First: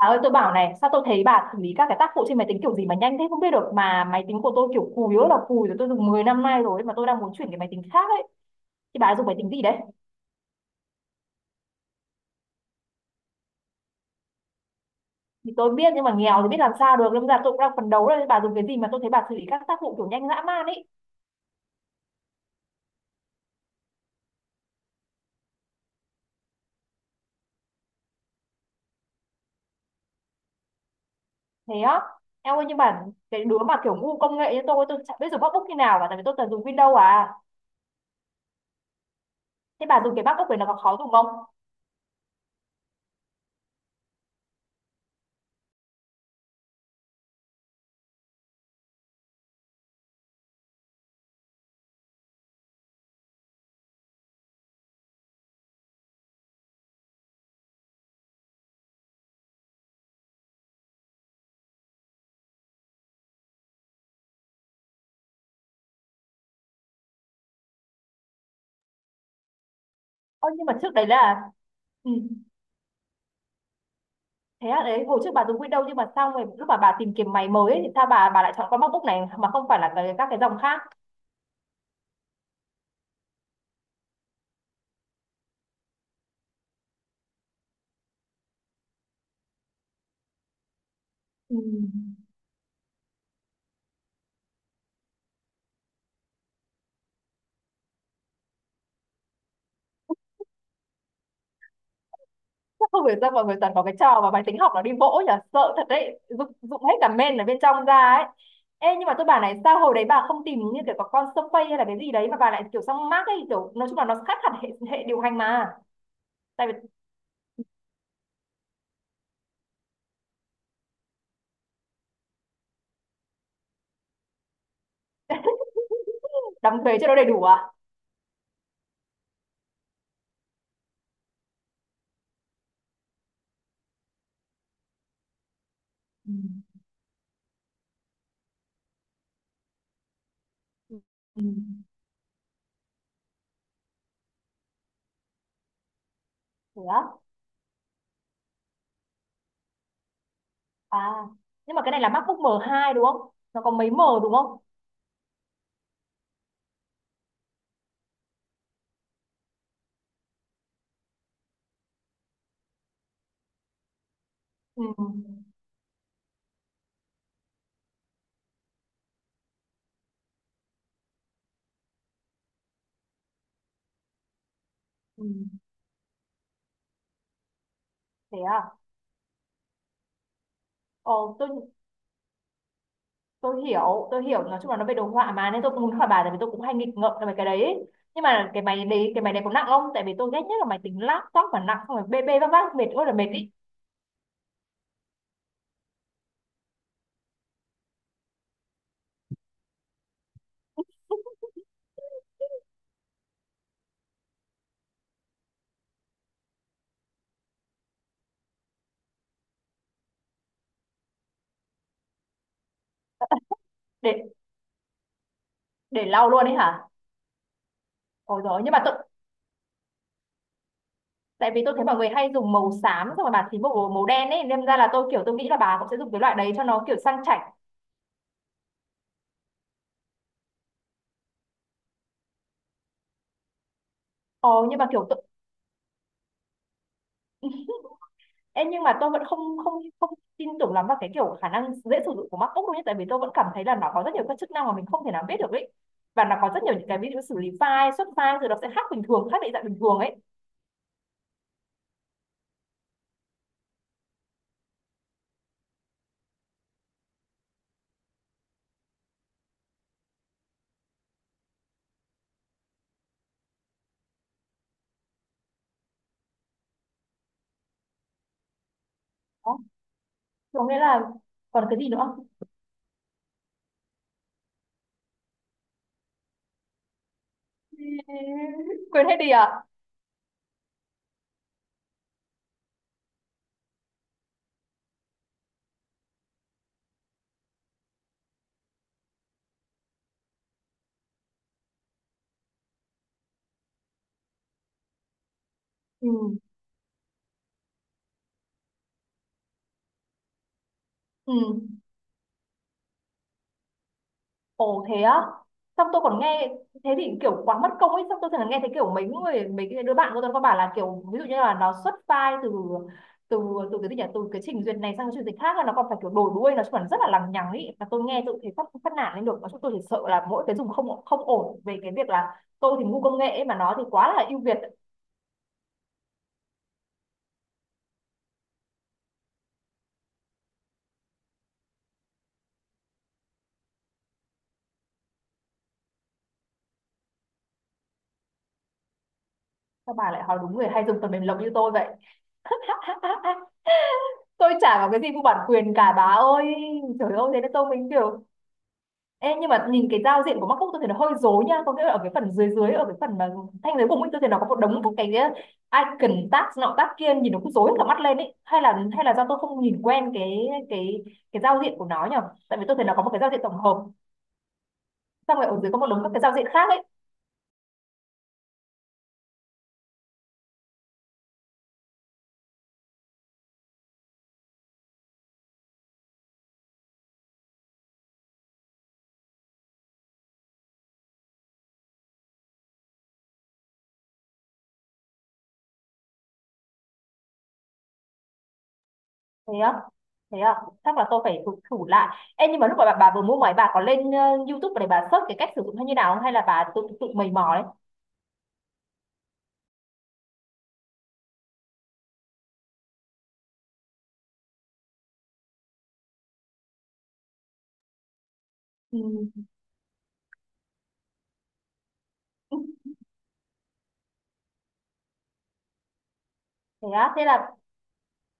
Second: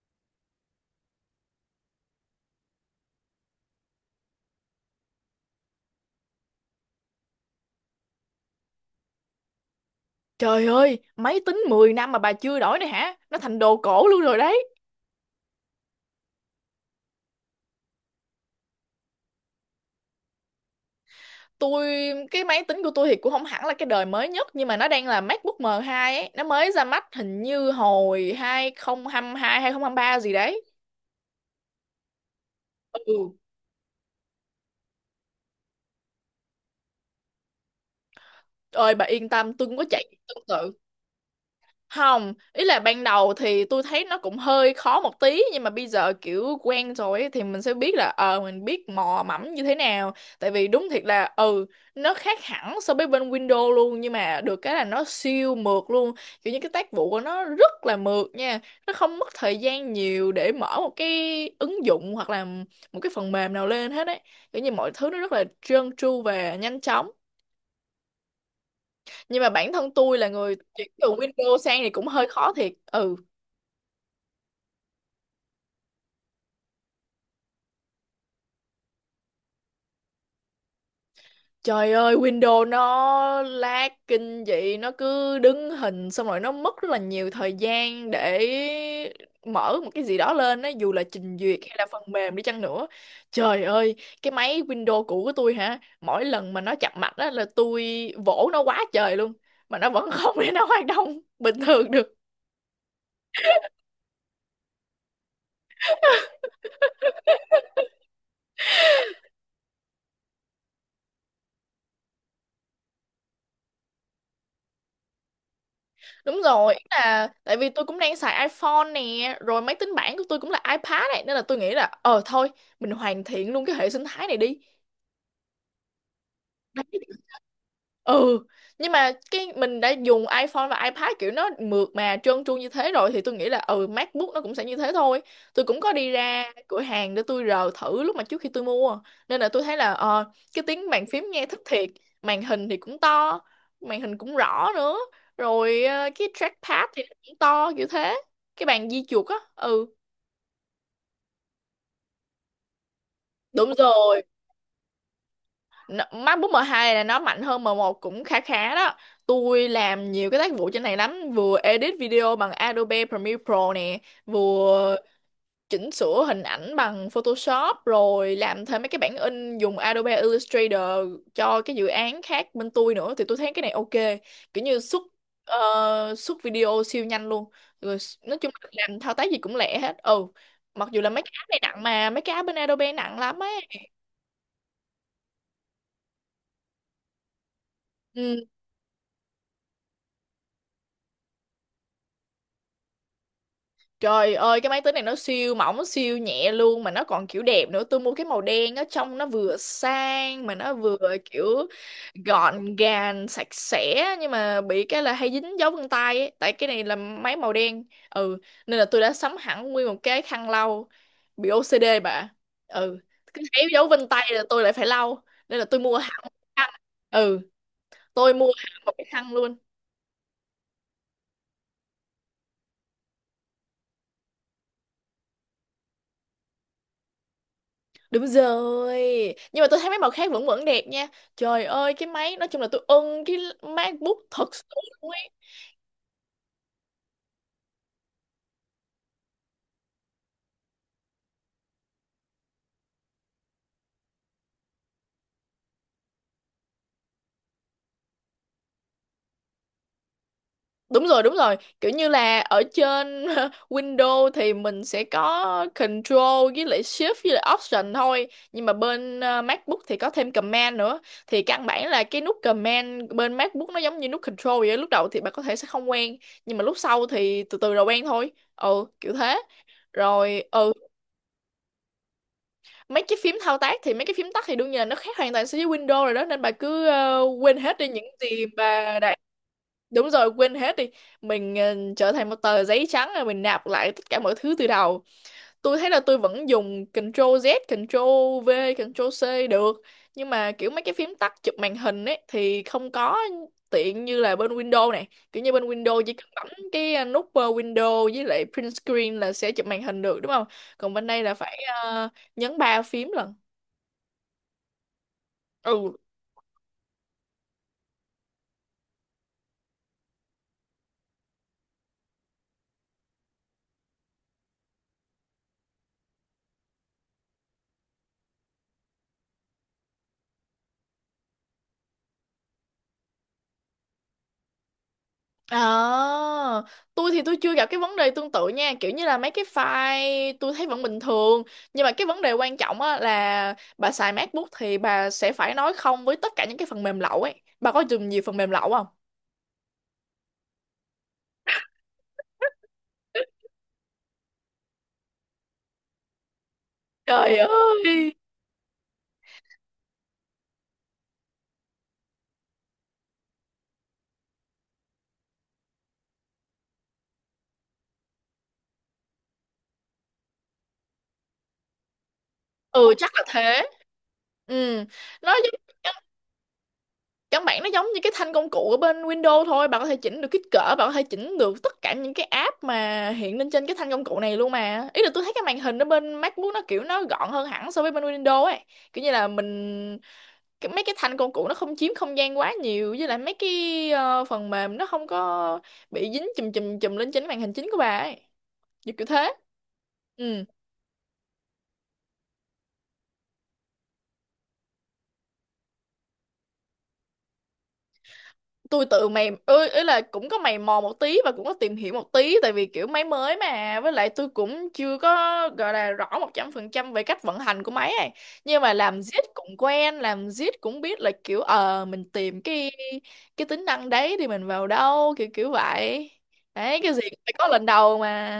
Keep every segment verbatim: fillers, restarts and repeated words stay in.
Bà ơi, tôi bảo này, sao tôi thấy bà xử lý các cái tác vụ trên máy tính kiểu gì mà nhanh thế không biết được, mà máy tính của tôi kiểu cùi rất là cùi rồi, tôi dùng mười năm nay rồi mà tôi đang muốn chuyển cái máy tính khác ấy. Thì bà dùng máy tính gì đấy? Trời ơi, máy tính mười năm mà bà chưa đổi này hả? Nó thành đồ cổ luôn rồi đấy. Thì tôi biết nhưng mà nghèo thì biết làm sao được, lâm ra tôi cũng đang phấn đấu đây. Bà dùng cái gì mà tôi thấy bà xử lý các tác vụ kiểu nhanh dã man ấy? Tôi cái máy tính của tôi thì cũng không hẳn là cái đời mới nhất nhưng mà nó đang là MacBook em hai ấy, nó mới ra mắt hình như hồi hai không hai hai ba gì đấy. Thế á? Em ơi, nhưng mà Ừ. cái đứa mà kiểu ngu công nghệ như tôi tôi chẳng biết dùng MacBook như nào cả, tại vì tôi toàn dùng Windows à. Ơi bà yên tâm, tôi cũng có Thế bà chạy dùng cái tương MacBook này nó tự. có khó dùng không? Không, ý là ban đầu thì tôi thấy nó cũng hơi khó một tí nhưng mà bây giờ kiểu quen rồi ấy, thì mình sẽ biết là ờ mình biết mò mẫm như thế nào. Tại vì đúng thiệt là ừ nó khác hẳn so với bên Windows luôn nhưng mà được cái là nó siêu mượt luôn. Kiểu như cái tác vụ của nó rất là mượt nha. Nó không mất thời gian nhiều để mở một cái ứng dụng hoặc là một cái phần mềm nào lên hết ấy. Kiểu như mọi thứ nó rất là trơn tru và nhanh chóng. Nhưng mà bản thân tôi là Ơ người nhưng mà chuyển trước đấy từ là. Windows sang thì cũng Ừ. hơi khó thiệt. Ừ. Thế à, đấy hồi trước bà dùng Windows nhưng mà sao mà lúc mà bà tìm kiếm máy mới ấy, thì sao bà bà lại chọn con MacBook này mà không phải là cái, các cái dòng khác? Trời ơi, Windows nó lag kinh dị, nó cứ đứng hình xong rồi nó mất rất là nhiều thời gian để mở một cái gì đó lên á, dù là trình Ừ. duyệt hay là phần mềm đi chăng nữa. Trời ơi, cái máy Windows cũ của tôi hả, mỗi lần mà nó chập mạch á là tôi vỗ nó quá trời luôn, mà nó vẫn không để nó hoạt động bình thường được. Chắc không hiểu sao mọi người toàn có cái trò mà máy tính học nó đi vỗ nhỉ, sợ thật đấy, dụng, dụng hết cả main ở bên trong ra ấy. Ê, nhưng mà tôi bảo này, sao hồi đấy bà không tìm như kiểu có con Surface hay là cái gì đấy mà bà lại kiểu sang Mac ấy, kiểu nói chung là nó khác hẳn hệ, hệ điều hành mà. Đúng Tại vì rồi, ý là tại vì tôi cũng đang xài iPhone nè, rồi máy tính bảng của tôi cũng là iPad này nên là tôi nghĩ là ờ thôi, mình hoàn thiện luôn cái hệ sinh thái này đi. đóng thuế cho nó Đấy. đầy đủ à. ừ nhưng mà cái mình đã dùng iPhone và iPad kiểu nó mượt mà trơn tru như thế rồi thì tôi nghĩ là ừ MacBook nó cũng sẽ như thế thôi. Tôi cũng có đi Ừ. ra cửa hàng để tôi rờ thử lúc mà trước khi tôi mua, nên là tôi thấy là ờ, cái tiếng bàn phím Ừ. nghe thích thiệt. Màn hình thì cũng to, màn hình cũng rõ nữa. Rồi ờ, cái Thế trackpad á? thì nó cũng to kiểu thế, cái bàn di chuột á. ừ À nhưng mà cái này là MacBook m hai đúng không? Nó có Đúng mấy M rồi. đúng không? N- MacBook em hai là nó mạnh hơn em một cũng khá khá đó. Tôi làm nhiều cái tác vụ trên này lắm, vừa edit video bằng Adobe Premiere Pro nè, Ừ. vừa chỉnh sửa hình ảnh bằng Photoshop, rồi làm thêm mấy cái bản in dùng Adobe Illustrator cho cái dự án khác bên tôi nữa, thì tôi thấy cái này ok. Kiểu như xuất Ừ, ờ, xuất video siêu nhanh luôn. Rồi s- nói thế chung là à. làm thao tác gì cũng lẹ hết. Ừ. Mặc dù là mấy cái Ồ, app tôi này nặng, mà mấy cái app bên Adobe nặng lắm ấy. tôi hiểu, tôi hiểu, nói chung là nó về đồ họa mà nên tôi cũng muốn hỏi bà, tại vì tôi cũng hay nghịch ngợm về cái đấy ấy. Nhưng Ừ. mà cái máy đấy, cái máy này có nặng không? Tại vì tôi ghét nhất là máy tính laptop mà nặng, không phải bê bê vác vác mệt ơi là mệt ý. Trời ơi, cái máy tính này nó siêu mỏng siêu nhẹ luôn, mà nó còn kiểu đẹp nữa. Tôi mua cái màu đen á, trông nó vừa sang mà nó vừa kiểu gọn gàng sạch sẽ, nhưng mà bị cái là hay dính dấu vân tay ấy. Tại cái này là máy màu đen. ừ Nên là tôi đã sắm hẳn nguyên một cái khăn lau, bị ô xê đê bà. ừ Cứ thấy dấu vân tay để là tôi lại phải lau, nên là tôi mua để hẳn lau một luôn ấy cái khăn. hả? ừ tôi Ôi mua rồi, nhưng mà hẳn một tôi, cái khăn luôn. tại vì tôi thấy mọi người hay dùng màu xám, xong rồi bà thì màu màu đen ấy nên ra là tôi kiểu tôi nghĩ là bà cũng sẽ dùng cái loại đấy cho nó kiểu sang chảnh. Đúng rồi. Nhưng mà tôi thấy mấy màu khác vẫn vẫn đẹp nha. Trời ơi cái máy. Nói chung là tôi ưng cái MacBook thật sự Ồ nhưng mà kiểu luôn tôi, ấy. ừ. Ê, nhưng mà tôi vẫn không không không tin tưởng lắm vào cái kiểu khả năng dễ sử dụng của MacBook đâu nhé, tại vì tôi vẫn cảm thấy là nó có rất nhiều các chức năng mà mình không thể nào biết được ấy, và nó có rất nhiều những cái ví dụ xử lý file, xuất file rồi nó sẽ khác bình thường, khác định dạng bình thường ấy. Đúng rồi, đúng rồi. Kiểu như là ở trên Windows thì mình sẽ có Control với lại Shift với lại Option thôi. Nhưng mà bên ờ, MacBook thì có thêm Command nữa. Thì căn bản là cái nút Command bên MacBook nó giống như nút Control vậy á. Lúc đầu thì bạn có thể sẽ không quen, nhưng mà lúc sau thì từ từ rồi quen thôi. Ừ kiểu thế. Đó. Thế Rồi có ừ nghĩa là còn cái gì nữa không? mấy cái phím thao tác thì mấy cái phím tắt thì đương nhiên là nó khác hoàn toàn so với Windows rồi đó, nên bà cứ ờ, quên hết đi những gì bà Quên đã. hết đi à? Đúng rồi, quên hết đi. Mình ờ, trở thành một tờ giấy trắng rồi mình nạp lại tất cả mọi thứ từ đầu. Tôi thấy là tôi vẫn dùng Ctrl Z, Ctrl V, Ctrl C được, nhưng mà kiểu mấy cái phím tắt chụp màn hình ấy thì không có tiện như là bên Windows này. Kiểu như bên Windows Ừ. chỉ cần bấm cái ờ, nút ờ, Windows với lại print screen là sẽ chụp màn hình được, đúng không? Còn bên đây Ừ. là phải ờ, nhấn ba phím lận. Ồ thế á. Xong ừ tôi còn nghe. Thế thì kiểu quá mất công ấy. Xong tôi thường nghe thấy kiểu mấy người, mấy cái đứa bạn của tôi có bảo là kiểu, ví dụ như là nó xuất file từ từ từ cái gì nhỉ, từ cái trình duyệt này sang cái trình duyệt khác là nó còn phải kiểu đổi đuôi, nó còn rất là lằng nhằng ấy, và tôi nghe tôi thấy phát phát nản lên được. Nói chung tôi chỉ sợ là mỗi cái dùng không không ổn về cái việc là tôi thì ngu công nghệ ấy, mà nó thì quá là ưu việt. À, tôi thì tôi chưa gặp cái vấn đề tương tự nha, kiểu như là mấy cái file tôi thấy vẫn bình thường. Nhưng mà cái vấn đề quan trọng á là bà xài MacBook thì bà sẽ phải nói không với tất cả những cái phần mềm lậu ấy. Bà có dùng nhiều phần mềm lậu không? Sao bà lại hỏi đúng người hay dùng phần mềm lộc như tôi vậy? Tôi chả có cái gì mua bản quyền cả bà ơi. Trời ơi Trời thế nên tôi mình ơi. kiểu. Ê, nhưng mà nhìn cái giao diện của MacBook tôi thấy nó hơi rối nha, có nghĩa là ở cái phần dưới dưới, ở cái phần mà thanh dưới cùng ấy tôi thấy nó có một đống các cái icon, tab nọ tab kia nhìn nó cũng rối cả mắt lên ấy, hay là hay là do tôi không nhìn quen cái cái cái giao diện của nó nhở, tại vì tôi thấy ừ nó có Chắc một cái là giao diện tổng thế. hợp ừ nó xong rồi ở dưới có một giống, đống các cái giao diện khác ấy. căn bản nó giống như cái thanh công cụ ở bên Windows thôi. Bạn có thể chỉnh được kích cỡ, bạn có thể chỉnh được tất cả những cái app mà hiện lên trên cái thanh công cụ này luôn mà. Ý là tôi thấy cái màn hình ở bên MacBook nó kiểu nó gọn hơn hẳn so với bên Windows ấy. Kiểu như là mình cái, mấy cái thanh công cụ nó không chiếm không gian quá nhiều, với lại mấy cái ờ, phần mềm nó không có bị dính chùm chùm chùm lên trên cái màn hình chính của bà ấy, kiểu kiểu thế. Thế á, ừ thế à, chắc là tôi phải thử, thử lại. Ê, nhưng mà lúc mà bà, bà vừa mua máy, bà có lên ờ, YouTube để bà search cái cách sử dụng hay như nào không, hay là bà tự tự mày mò đấy? tôi tự mày ơi, ý là cũng có mày mò một tí và cũng có tìm hiểu một tí, tại vì kiểu máy mới mà, với lại tôi cũng chưa có gọi là rõ một trăm phần trăm về cách vận hành của máy này. Nhưng mà Ừ. làm zip cũng quen, làm zip cũng biết là kiểu ờ mình tìm cái cái tính năng đấy thì mình vào đâu, kiểu kiểu vậy. Đấy, Thế cái gì á, cũng thế phải có là. lần đầu mà.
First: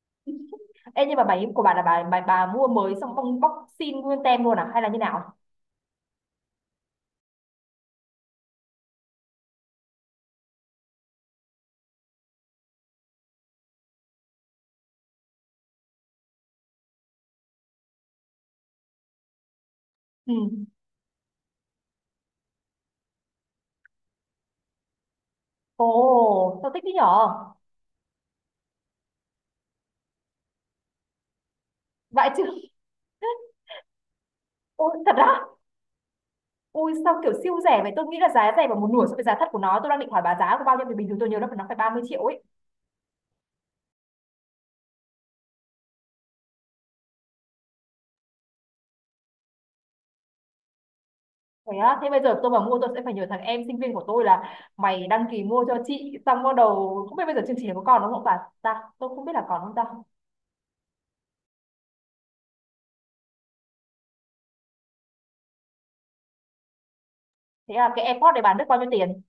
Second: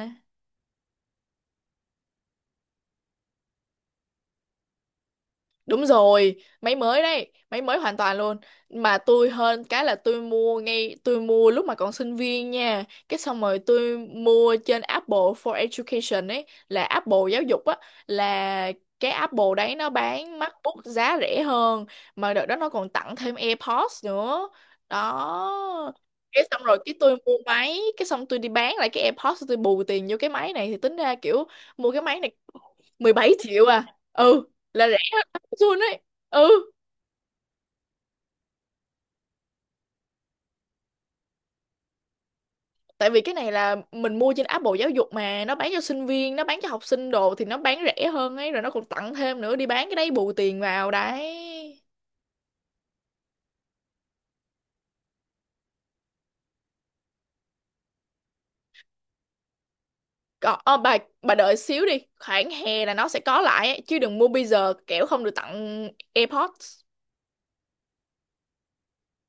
Ê, nhưng mà bài của bà là bà, bà bà mua mới xong bong bóc xin nguyên tem luôn à hay là như nào? Đúng rồi, máy mới đấy, máy mới hoàn toàn luôn. Mà tôi hơn cái là tôi mua ngay, tôi mua lúc mà còn sinh viên nha. Cái xong rồi tôi mua trên Apple for Education ấy, là Apple giáo dục á, là cái Apple đấy nó Ừ. bán MacBook giá rẻ hơn. Mà đợt đó nó còn tặng thêm AirPods nữa. Đó. Cái Ồ, xong sao rồi thích thế cái tôi nhở? mua máy, cái xong tôi đi bán lại cái AirPods, tôi bù tiền vô cái máy này thì tính ra kiểu mua cái máy Vậy này chứ. mười bảy triệu à. ừ là Ôi rẻ thật hơn á. Amazon ấy. ừ Ui sao kiểu siêu rẻ vậy? Tôi nghĩ là giá rẻ bằng một nửa so với giá thật của nó. Tôi đang định hỏi bà giá của bao nhiêu vì bình thường tôi nhớ là nó phải ba mươi triệu ấy. Tại vì cái này là mình mua trên app Bộ Giáo dục mà, nó bán cho sinh viên, nó bán cho học sinh đồ thì nó bán rẻ hơn ấy, rồi nó còn tặng thêm nữa, đi bán cái đấy bù tiền vào đấy. Thế á, thế bây giờ tôi mà mua tôi sẽ phải nhờ thằng em sinh viên của tôi là mày đăng ký mua cho chị, xong bắt đầu không biết bây giờ chương trình này có còn đúng không bà? Ta, tôi không biết là còn không ta. Còn ờ, bà bà đợi xíu đi, khoảng hè là nó sẽ có lại ấy, chứ đừng mua bây giờ kẻo không được tặng AirPods. Thế là cái AirPod này bán được bao nhiêu tiền?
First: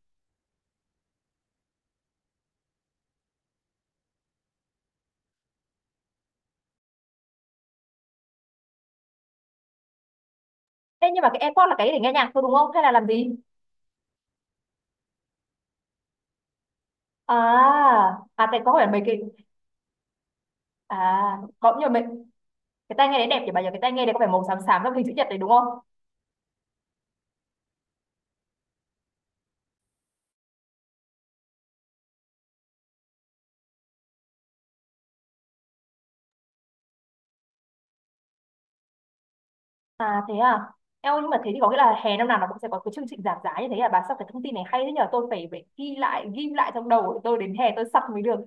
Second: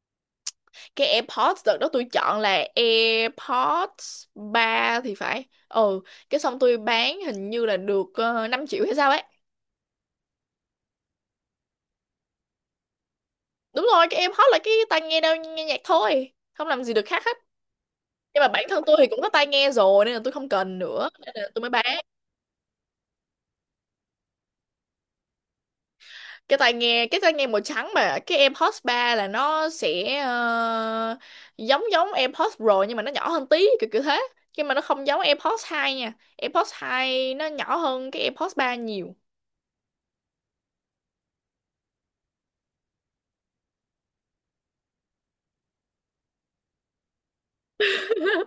Cái AirPods đợt đó tôi chọn là AirPods ba thì phải. ừ cái xong tôi bán hình như là được uh, 5 triệu hay sao ấy. Ê, nhưng mà cái AirPod là cái để nghe nhạc thôi đúng không? Hay là làm gì? Đúng rồi, các em hot là cái tai nghe đâu, nghe nhạc thôi, không làm gì được khác hết. À. Nhưng À mà cái bản có thân phải tôi mấy thì cái. cũng có tai nghe rồi nên là tôi không cần nữa À, nên là tôi mới có bán. nhiều mệnh cái tai nghe đấy đẹp nhỉ bà nhỉ? Cái tai nghe đấy có phải màu xám xám trong hình chữ nhật đấy đúng không? Cái tai nghe, cái tai nghe màu trắng mà. Cái AirPods ba là nó sẽ ờ, giống giống AirPods Pro nhưng mà nó nhỏ hơn tí, kiểu kiểu thế. Nhưng mà nó không giống AirPods hai nha, AirPods hai nó nhỏ hơn cái AirPods ba nhiều. À thế à. Eo nhưng mà thế thì có nghĩa là hè năm nào nó cũng sẽ có cái chương trình giảm giá như thế à? Bà sao cái thông tin này hay thế nhờ, tôi phải phải ghi lại ghi lại trong đầu để tôi đến hè tôi sắp mới được.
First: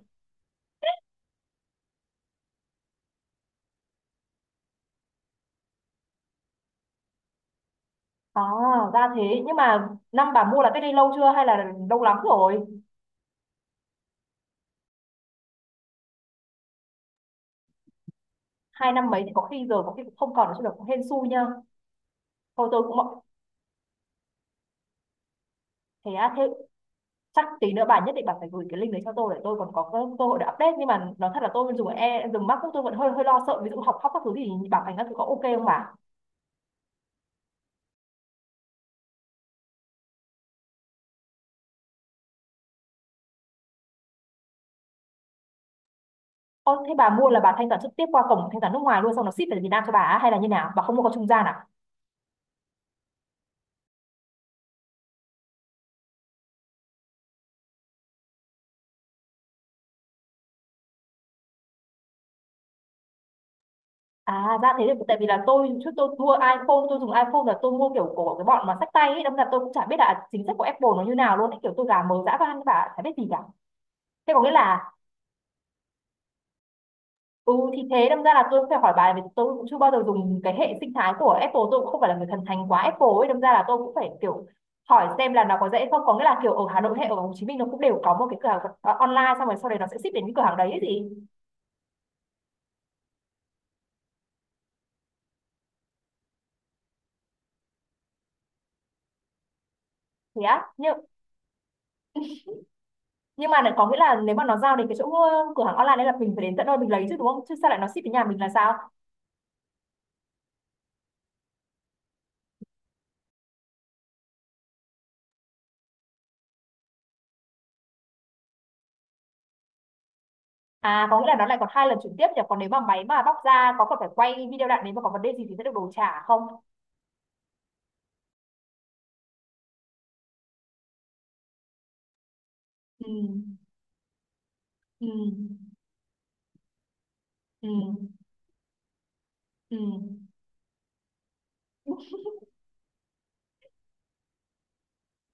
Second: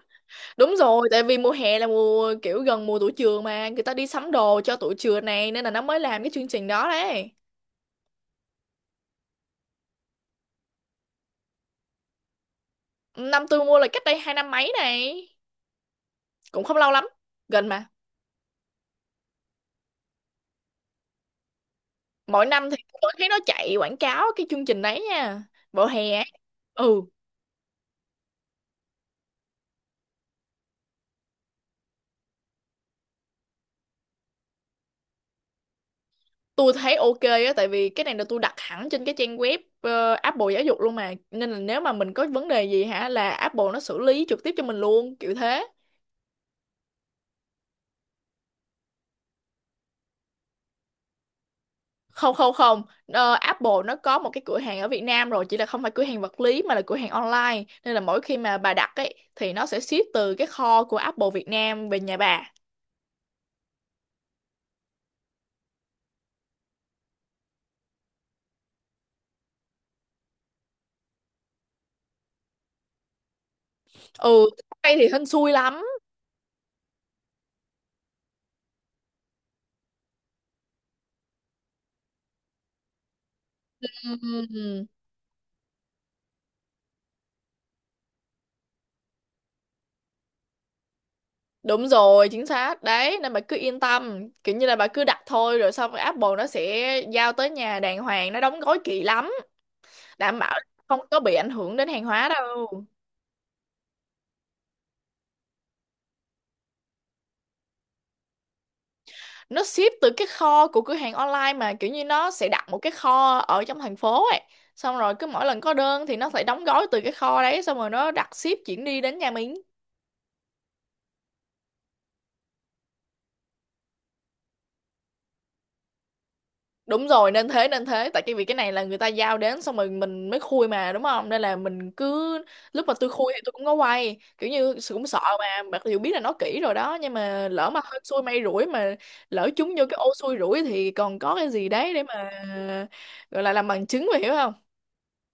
Đúng rồi, tại vì mùa hè là mùa kiểu gần mùa tụi trường mà, người ta đi sắm đồ cho tụi trường này nên là nó mới làm cái chương trình đó đấy. À ra thế, nhưng mà năm bà mua là cách đây lâu chưa hay là lâu lắm rồi? Năm tôi mua là cách đây hai năm mấy này, cũng không lâu lắm, gần mà. Hai năm mấy thì có khi rồi có khi cũng không còn nữa chứ được, cũng hên xui nha. Mỗi Thôi năm thì tôi cũng tôi mọi thấy nó chạy quảng cáo cái chương trình đấy nha, vào thế hè ấy. à, thế ừ chắc tí nữa bà nhất định bà phải gửi cái link đấy cho tôi để tôi còn có cơ, hội để update, nhưng mà nói thật là tôi dùng e dùng MacBook tôi vẫn hơi hơi lo sợ, ví dụ học khóc các thứ thì bảo hành các thứ có ok không bà? tôi thấy ok á, tại vì cái này là tôi đặt hẳn trên cái trang web ờ, Apple giáo dục luôn mà, nên là nếu mà mình có vấn đề gì hả là Apple nó xử lý trực tiếp cho mình luôn, kiểu thế. Ô, thế bà mua là bà thanh toán trực tiếp qua cổng thanh toán nước ngoài luôn xong nó ship về Việt Nam cho bà á, hay là như nào? Bà không mua qua trung gian à? Không, không, không. Ờ, Apple nó có một cái cửa hàng ở Việt Nam rồi, chỉ là không phải cửa hàng vật lý mà là cửa hàng online, nên là mỗi khi mà bà đặt ấy thì nó sẽ ship từ cái kho của Apple Việt Nam về nhà bà. À ra thế, thì tại vì là tôi trước tôi mua iPhone, tôi dùng iPhone là tôi mua kiểu của cái bọn mà xách tay ấy, đâm ra tôi cũng chả biết là chính sách của Apple nó như nào luôn ấy. Kiểu tôi gà mờ dã van bà, chả biết gì cả. Thế có ừ nghĩa là. Tay thì hên xui lắm. Ừ thì thế, đâm ra là tôi cũng phải hỏi bà, vì tôi cũng chưa bao giờ dùng cái hệ sinh thái của Apple, tôi cũng không phải là người thần thánh quá Apple ấy, đâm ra là tôi cũng phải kiểu Ừm, hỏi xem là nó có dễ không, có nghĩa là kiểu ở Hà Nội hay ở Hồ Chí Minh nó cũng đều có một cái cửa hàng ờ, online xong rồi sau đấy nó sẽ ship đến cái cửa hàng đấy ấy gì. đúng rồi chính xác đấy, nên bà cứ yên tâm, kiểu như là bà cứ đặt thôi rồi xong rồi Apple nó sẽ giao tới nhà đàng hoàng, nó đóng gói kỹ lắm, đảm Thế bảo á, không nhưng có bị ảnh hưởng đến hàng hóa đâu. nhưng mà lại có nghĩa là nếu mà nó giao đến cái chỗ ờ, cửa hàng online đấy là mình phải đến tận nơi mình lấy chứ đúng không, chứ sao lại nó ship đến nhà mình là sao? Nó ship từ cái kho của cửa hàng online mà, kiểu như nó sẽ đặt một cái kho ở trong thành phố ấy, xong rồi cứ mỗi lần có đơn thì nó phải đóng gói từ cái kho đấy xong rồi nó đặt ship chuyển đi đến nhà mình. À có nghĩa là nó lại còn hai lần chuyển tiếp nhỉ, còn nếu mà máy mà bóc ra có còn phải quay video lại nếu mà có vấn đề gì thì sẽ được đổi trả không? Đúng rồi, nên thế nên thế. Tại cái vì cái này là người ta giao đến xong rồi mình mới khui mà, đúng không? Nên là mình cứ, lúc mà Ừ. tôi khui thì tôi cũng có quay, kiểu như sự cũng sợ mà, Ừ. mặc dù biết là nó kỹ rồi đó, nhưng mà Ừ. lỡ mà hên xui may rủi mà, lỡ trúng Ừ. vô cái Ừ. ô xui rủi thì còn có cái gì đấy để mà gọi là làm bằng chứng mà, hiểu không?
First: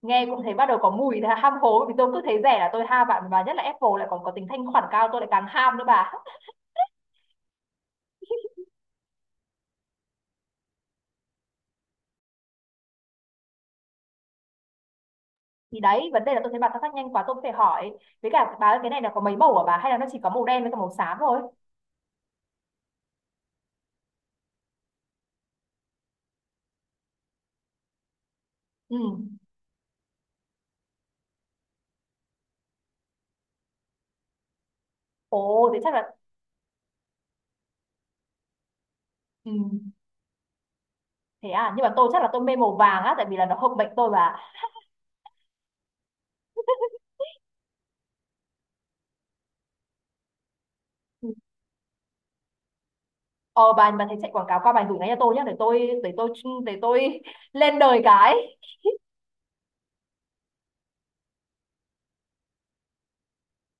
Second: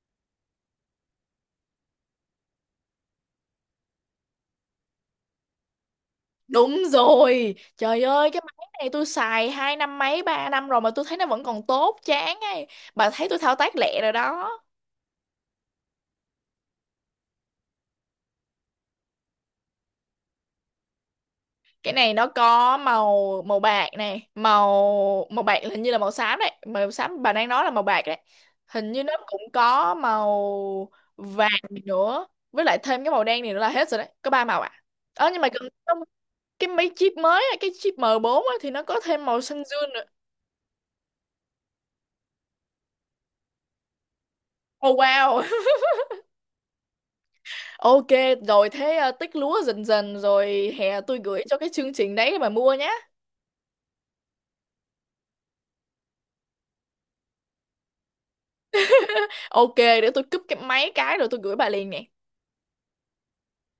Nghe cũng thấy bắt đầu có mùi là ham hố, vì tôi cứ thấy rẻ là tôi ham bạn, và nhất là Apple lại còn có tính thanh khoản cao tôi lại càng ham nữa bà. Đúng rồi, trời ơi cái máy này tôi xài hai năm mấy ba năm rồi mà tôi thấy nó vẫn còn tốt chán ấy. Bà thấy tôi thao tác lẹ rồi đó. Thì đấy vấn đề là tôi thấy bà thao tác nhanh quá tôi cũng phải hỏi. Với cả bà ơi, cái này là có mấy màu hả bà, hay là nó chỉ có màu đen với cả màu xám thôi? Cái này nó có màu màu bạc này, màu màu bạc hình như là màu xám đấy, màu xám bà đang nói là màu bạc đấy. Hình Ừ. như nó cũng có màu vàng nữa, với lại thêm cái màu đen này nữa là hết rồi đấy, có ba màu ạ. Ờ nhưng mà cần Ồ thế chắc là. cái mấy chip mới á, cái chip em bốn á, thì nó có thêm màu Ừ xanh dương nữa. thế à, nhưng mà tôi chắc là tôi mê màu vàng á, tại vì là nó hợp mệnh tôi bà. Oh wow. Ok rồi, thế ờ, tích lúa dần dần rồi hè tôi gửi cho cái chương trình đấy để bà mua nhá. Ờ bà bà thấy chạy quảng cáo qua bài gửi ngay cho tôi nhá để tôi để tôi để tôi lên đời cái. Ok, để tôi cúp cái máy cái rồi tôi gửi bà liền nè.